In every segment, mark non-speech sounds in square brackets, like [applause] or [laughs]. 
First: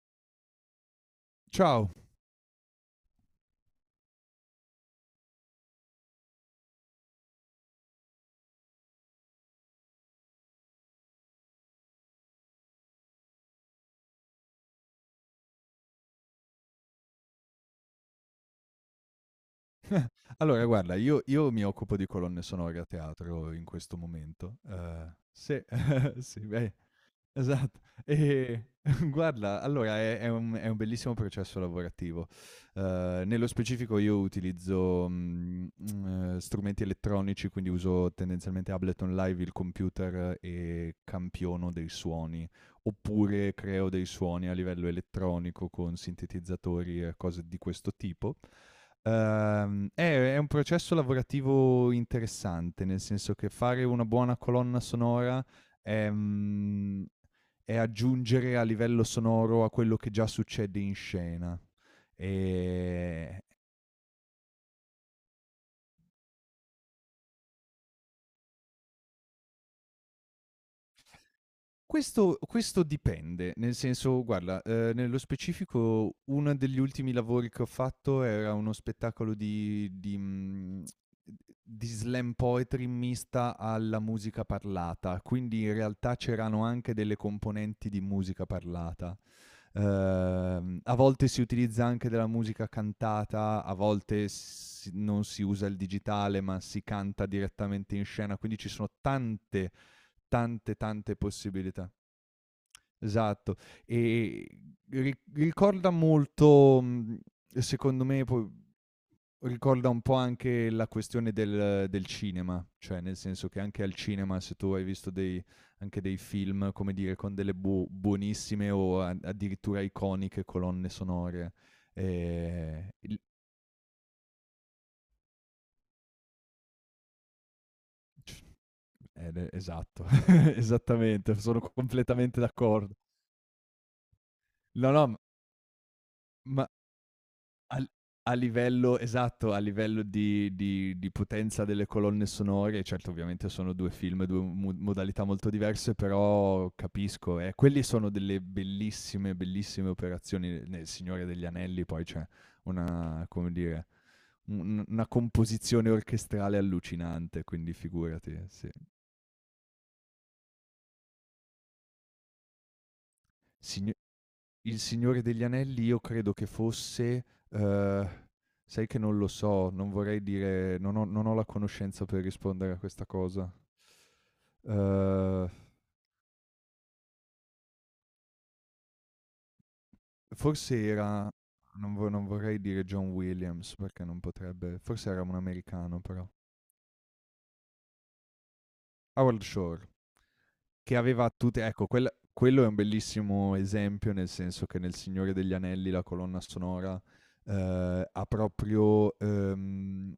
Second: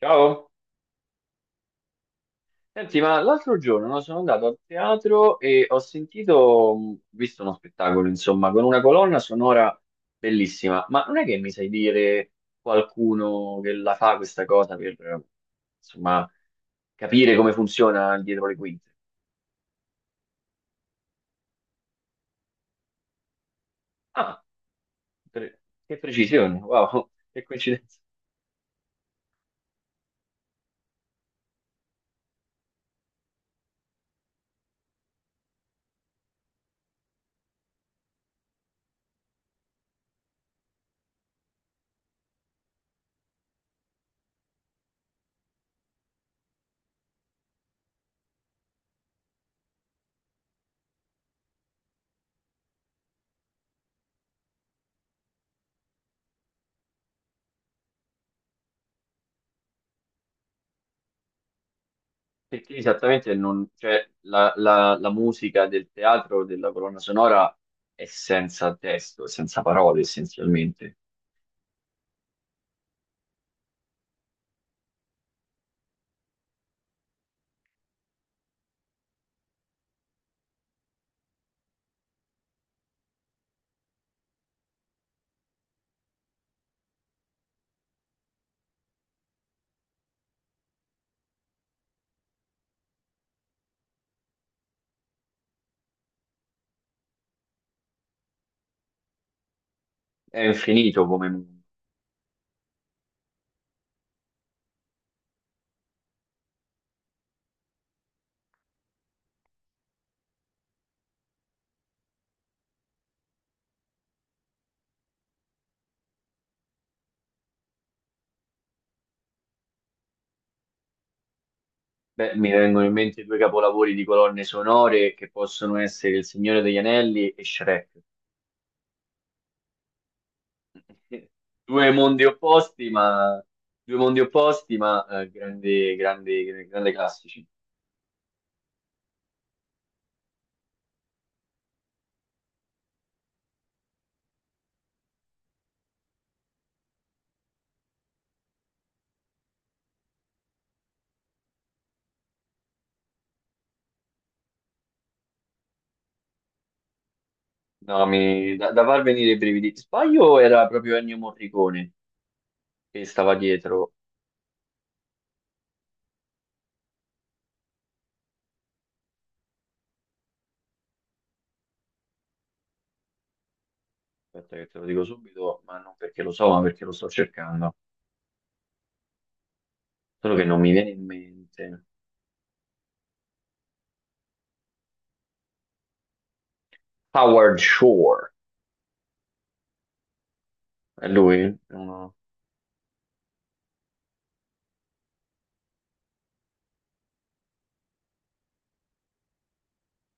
Ciao, Ciao. senti, ma l'altro giorno no, sono andato al teatro e ho sentito, visto uno spettacolo, insomma, con una colonna sonora bellissima, ma non è che mi sai dire qualcuno che la fa questa cosa per, insomma, capire come funziona dietro le quinte? Allora guarda, io mi occupo di colonne sonore a teatro in questo Ah, momento. Pre- Sì, che [laughs] sì, precisione, beh, wow, [laughs] che esatto. coincidenza, Ehm, [laughs] guarda, allora è un bellissimo processo lavorativo. Nello specifico io utilizzo, strumenti elettronici, quindi uso tendenzialmente Ableton Live, il computer e campiono dei suoni, oppure creo dei suoni a livello elettronico con sintetizzatori e cose di questo tipo. Ehm, è, è un processo lavorativo interessante, nel senso che fare una buona colonna sonora è, è aggiungere a livello sonoro a quello che già succede in scena. perché esattamente E non, cioè, la musica del teatro, della colonna sonora è senza testo, è senza parole essenzialmente. questo dipende, nel senso guarda, nello specifico uno degli ultimi lavori che ho fatto era uno spettacolo di di slam poetry mista alla musica parlata, quindi in realtà c'erano anche delle componenti di musica parlata. A volte si utilizza anche della musica cantata, a volte s non si usa il digitale, ma si canta direttamente in scena, quindi ci sono È infinito tante come mondo. possibilità. Esatto. E ri ricorda molto, secondo me po ricorda un po' anche la questione del cinema, cioè nel senso che anche al cinema se tu hai visto dei anche dei film, come dire, con delle buonissime o a addirittura iconiche colonne sonore, Beh, mi vengono in il mente due capolavori di colonne sonore che possono essere Il Signore degli Anelli e Shrek. c ed esatto, [laughs] [laughs] esattamente, sono Due mondi completamente opposti, d'accordo. ma, due mondi opposti, No, no, ma m grandi, grandi, ma grandi classici. Al A livello esatto, a livello di potenza delle colonne sonore, certo ovviamente sono 2 film, 2 mo modalità molto diverse, però capisco, quelli sono delle bellissime operazioni. Nel Signore degli Anelli poi c'è una, come dire, un una composizione orchestrale allucinante, quindi No, figurati, sì. da, da far venire i brividi. Sbaglio era proprio Ennio Morricone che stava Sign dietro. Il Signore degli Anelli io credo che fosse uhm, sai che non lo so, non vorrei dire, non ho la conoscenza per rispondere a questa cosa. Aspetta che te lo dico Uhm, subito, ma non perché lo so, ma perché lo sto cercando. Solo che non mi Forse viene in era, mente. Non vorrei dire John Williams, perché non potrebbe, forse era un americano però. Howard Shore, Howard Shore. Che è aveva lui? tutte, No, ecco, no. quello è un bellissimo esempio, nel senso che nel Signore degli Anelli la colonna sonora, ha proprio,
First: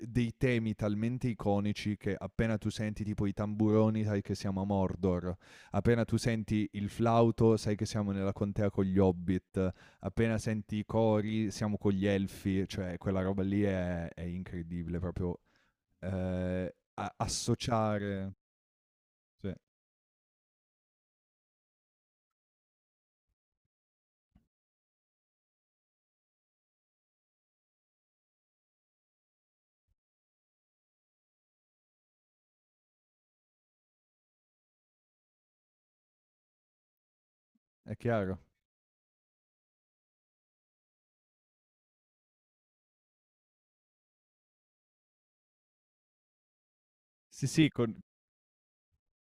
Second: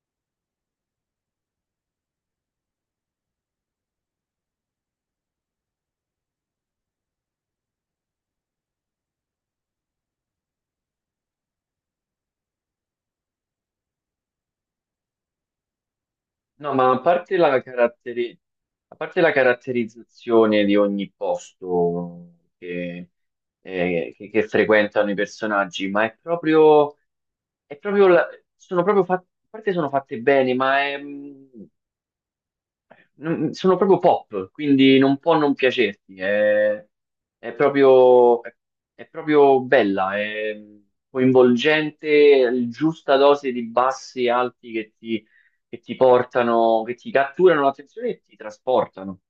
dei temi talmente iconici che appena tu senti tipo i tamburoni sai che siamo a Mordor, appena tu senti il flauto sai che siamo nella contea con gli Hobbit, appena senti i cori siamo con gli Elfi, cioè quella roba lì è incredibile proprio, ehm, No, ma a associare a parte la sì, caratterizzazione di ogni posto che, che frequentano i personaggi, ma è proprio, è proprio la- sono proprio fatte, a parte sono fatte bene, ma è, mm, sono proprio pop, quindi non può non piacerti. È è chiaro. proprio, è, è proprio bella, è coinvolgente, è giusta dose di bassi e alti che ti portano, che ti Sì, catturano sì, con l'attenzione e ti trasportano.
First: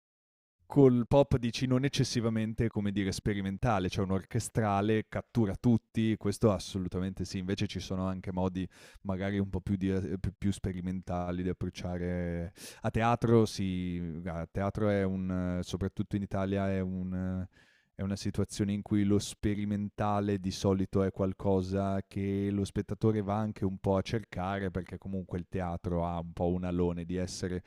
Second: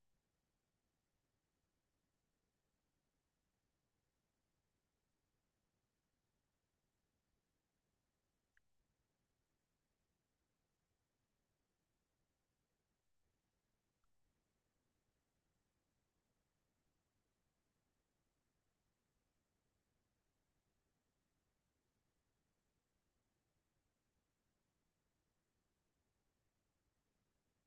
col pop dici non eccessivamente, come dire, sperimentale, cioè un orchestrale, cattura tutti, questo assolutamente sì. Invece ci sono anche modi magari un po' più di più sperimentali di approcciare. A teatro è un, soprattutto in Italia è un è una situazione in cui lo sperimentale di solito è qualcosa che lo spettatore va anche un po' a cercare, perché comunque il teatro ha un po' un alone di essere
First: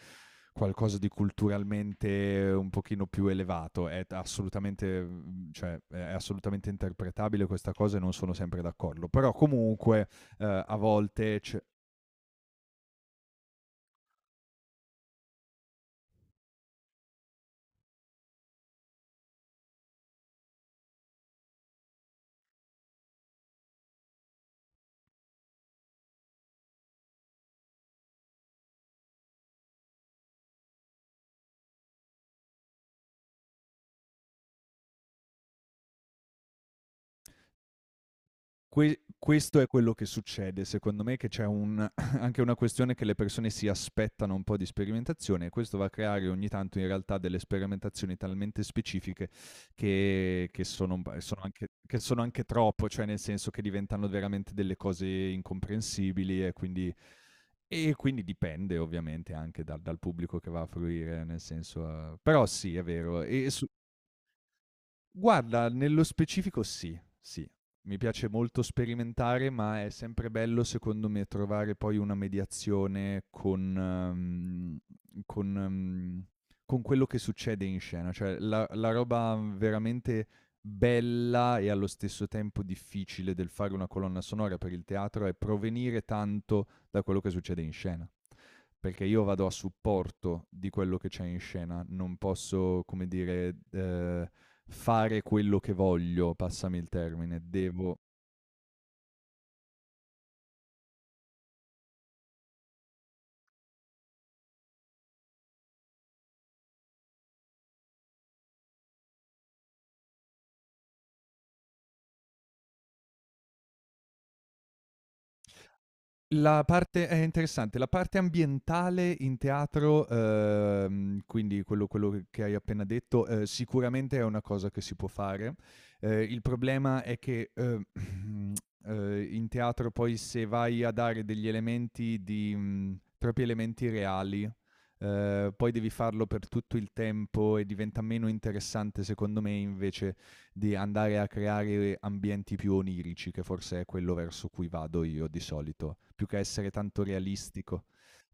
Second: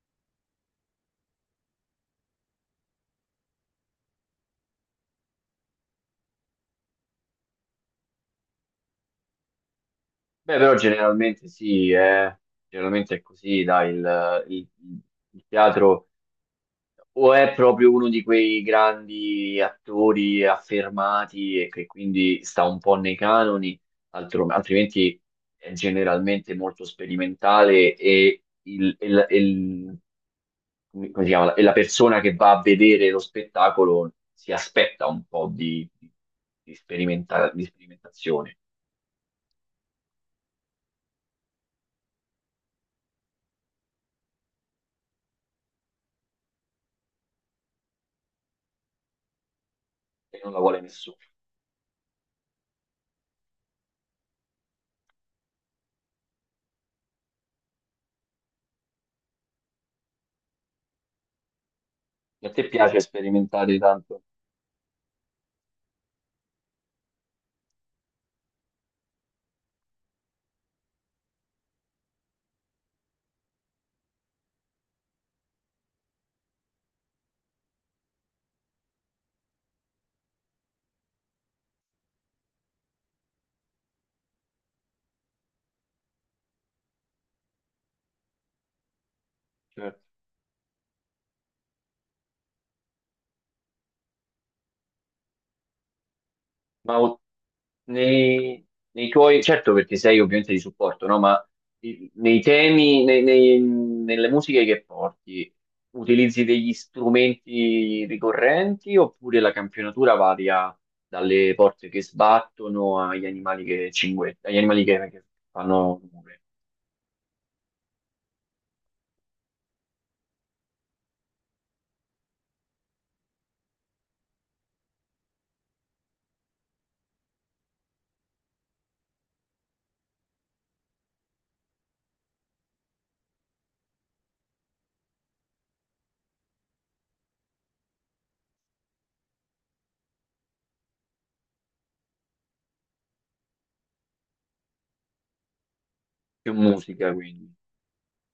qualcosa di culturalmente un pochino più elevato. Cioè, è assolutamente interpretabile questa cosa e non sono sempre d'accordo. Però comunque, Beh, eh, però a volte generalmente c- sì, è, generalmente è così, dai, il teatro. O è proprio uno di quei grandi attori affermati e che quindi sta un po' nei canoni, altrimenti è generalmente molto sperimentale e come si chiama? E la persona che va a vedere lo spettacolo si aspetta un po' di, di sperimentazione questo è quello che succede, secondo me, che c'è un [coughs] [laughs] anche una questione che le persone si aspettano un po' di sperimentazione e questo va a creare ogni tanto in realtà delle sperimentazioni talmente specifiche e che non la che vuole sono un nessuno. p sono anche, che sono anche troppo, cioè nel senso che diventano veramente delle cose incomprensibili e quindi dipende ovviamente anche dal pubblico che va a fruire, nel senso, però E a te sì, è piace vero. E su sperimentare tanto? Guarda, nello specifico sì, sì. Mi piace molto sperimentare, ma è sempre bello secondo me trovare poi una mediazione con con mhmm, con quello che succede in scena. Cioè la roba veramente bella e allo stesso tempo difficile del fare una colonna sonora per il teatro è provenire tanto da quello che succede in scena, perché io vado a Certo. supporto di quello che c'è in scena, non posso, come dire, fare quello che voglio, passami il Ma termine, devo nei, nei tuoi, certo perché sei ovviamente di supporto, no? Ma nei temi, nelle musiche che porti, utilizzi degli strumenti ricorrenti oppure la campionatura varia dalle porte che sbattono agli animali che cinguettano, agli animali che fanno rumore? la parte è interessante, la parte ambientale in teatro, quindi quello che hai appena detto, sicuramente è una cosa che si può fare. Il problema è che [clears throat] in teatro poi se vai a dare degli elementi di, troppi elementi reali, poi devi farlo per tutto il tempo e diventa meno interessante. Secondo me invece di andare a creare ambienti più onirici, che forse è quello verso cui vado io di solito, più che Più essere tanto musica quindi. realistico.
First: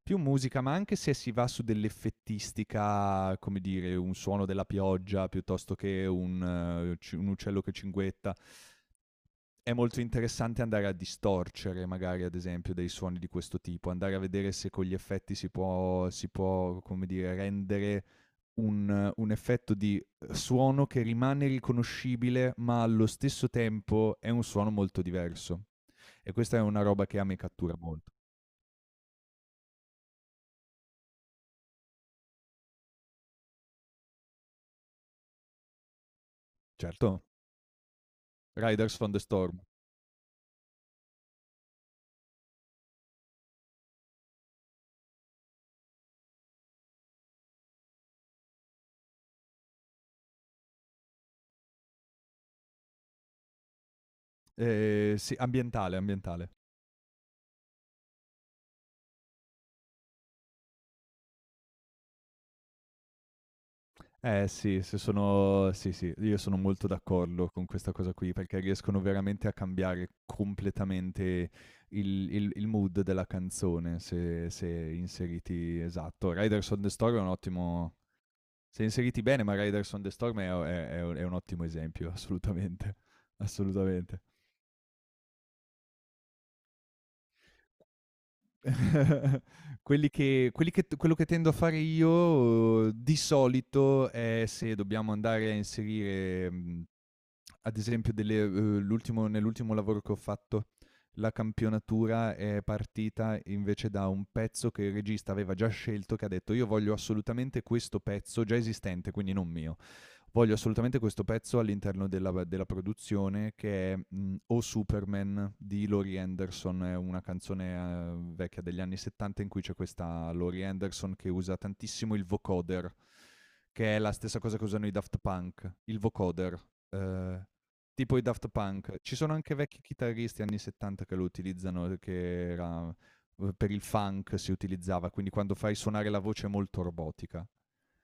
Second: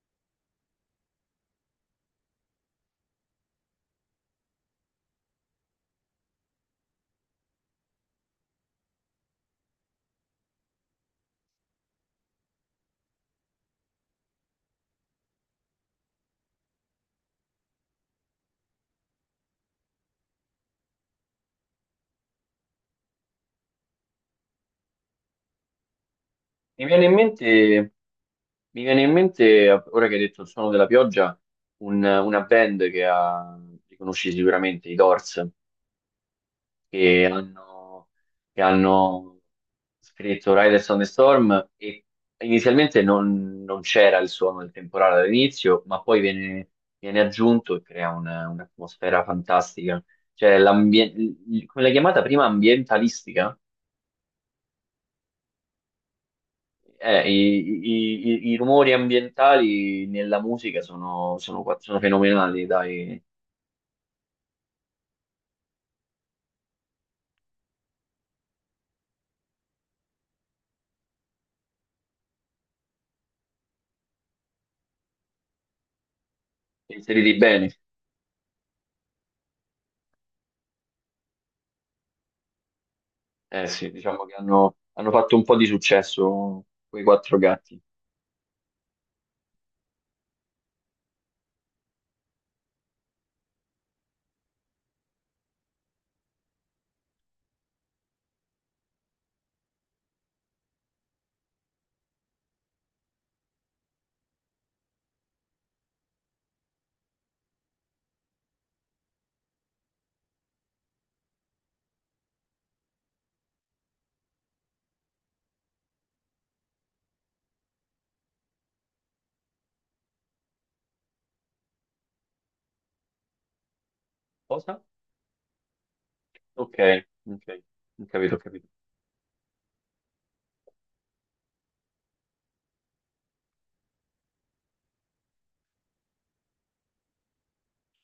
Più musica, ma anche se si va su dell'effettistica, come dire, un suono della pioggia piuttosto che un, un uccello che cinguetta, è molto interessante andare a distorcere magari ad esempio dei suoni di questo tipo, andare a vedere se con gli effetti si può, come dire, rendere un effetto di suono che rimane riconoscibile ma allo stesso tempo è un suono molto diverso. E questa è una Mi viene roba in che a me mente, cattura molto. mi viene in mente, ora che hai detto il suono della pioggia, una band che ha, li conosci sicuramente, i Doors. Certo, Che hanno, che Riders from the hanno Storm. scritto Riders on the Storm e inizialmente non, non c'era il suono del temporale all'inizio, ma poi viene, viene aggiunto e crea un'atmosfera fantastica. Cioè, come l'hai chiamata prima, ambientalistica? Sì, ambientale. I, i rumori ambientali nella musica sono, sono, sono fenomenali, dai, Eh sì, se sono sì, sì, io sono molto d'accordo con questa cosa qui, perché riescono veramente a cambiare completamente il mood della canzone se se inseriti, esatto. Riders on the Storm è un inseriti bene. ottimo, se inseriti bene, ma Riders on the Storm è o è è un ottimo esempio, assolutamente, [laughs] Eh sì, assolutamente. diciamo che hanno, hanno fatto un po' di successo quei quattro gatti. [laughs] Quelli che t Quello che tendo a fare io, di solito è se dobbiamo andare a inserire, ad esempio delle, l'ultimo nell'ultimo lavoro che ho fatto, la campionatura è partita invece da un pezzo che il regista aveva già scelto, che ha detto: "Io voglio assolutamente questo pezzo", già esistente, quindi non mio. Voglio assolutamente questo pezzo all'interno della produzione, che è, "O Superman" di Laurie Anderson, è una canzone, vecchia degli anni '70, in cui c'è questa Laurie Anderson che usa tantissimo il vocoder, che è la stessa cosa che Cosa? usano i Daft Punk, il vocoder. Ok, ok, Ehm, ho tipo i capito, ho Daft capito. Punk. Ci sono anche vecchi chitarristi anni '70 che lo utilizzano, per il funk si utilizzava, quindi quando fai suonare la voce molto robotica.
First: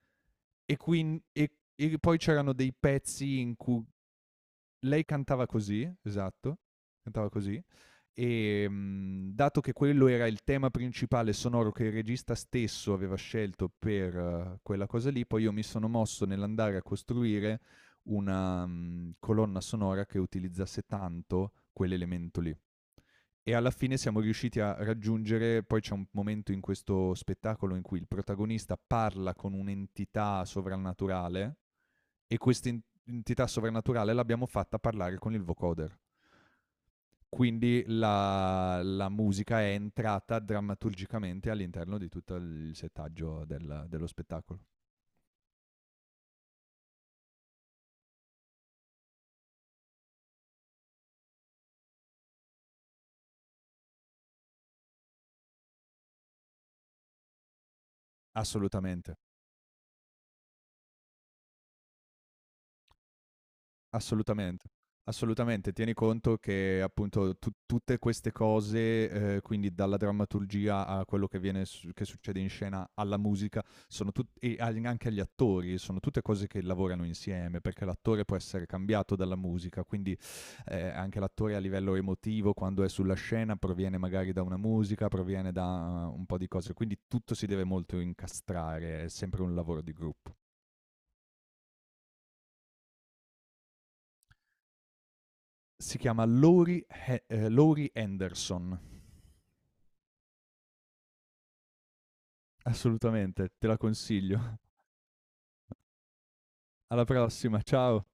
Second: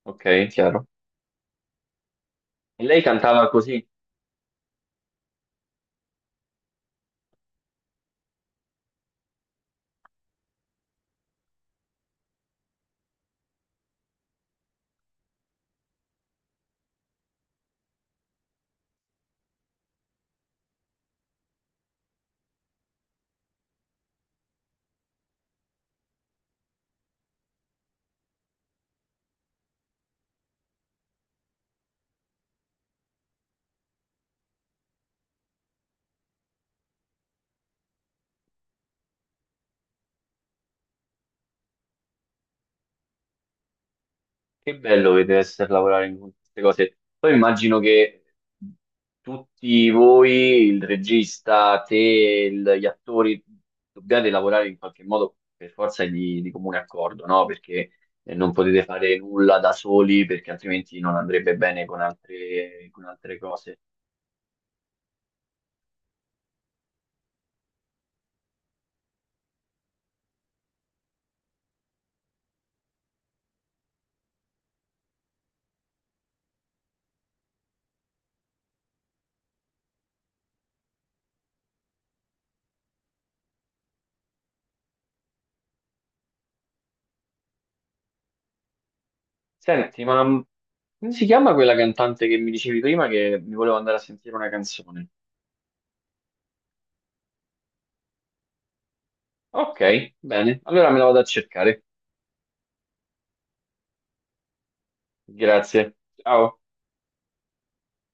Ok, E chiaro. quin e poi c'erano dei E lei pezzi cantava in cui così. lei cantava così, esatto, cantava così, e, dato che quello era il tema principale sonoro che il regista stesso aveva scelto per, quella cosa lì, poi io mi sono mosso nell'andare a costruire una, colonna sonora che utilizzasse tanto quell'elemento lì. E alla fine siamo riusciti a raggiungere, poi c'è un momento in questo spettacolo in cui il protagonista parla con un'entità sovrannaturale, e questa entità sovrannaturale l'abbiamo fatta parlare con il vocoder. Quindi la, la musica è entrata drammaturgicamente all'interno di tutto il settaggio dello spettacolo. Che bello che deve essere lavorare in queste cose. Poi immagino che tutti voi, il regista, te, gli attori, dobbiate lavorare in qualche modo per forza di comune accordo, no? Perché non potete fare Assolutamente. nulla da soli, perché altrimenti non andrebbe bene con altre cose. Assolutamente, assolutamente. Tieni conto che appunto tu tutte queste cose, quindi dalla drammaturgia a quello che viene s che succede in scena, alla musica, sono tut e agli anche agli attori, sono tutte cose che lavorano insieme, perché l'attore può essere cambiato dalla musica, quindi, anche l'attore a livello emotivo quando è sulla scena proviene magari da una musica, proviene da un po' di cose, quindi tutto si deve molto incastrare, è sempre un lavoro di Senti, ma gruppo. Come si chiama quella cantante che mi dicevi prima che mi voleva andare a sentire una canzone? Si chiama Laurie Henderson. Ok, bene. Allora me la vado a cercare. Assolutamente, te la consiglio. Grazie. Ciao. Alla prossima, ciao!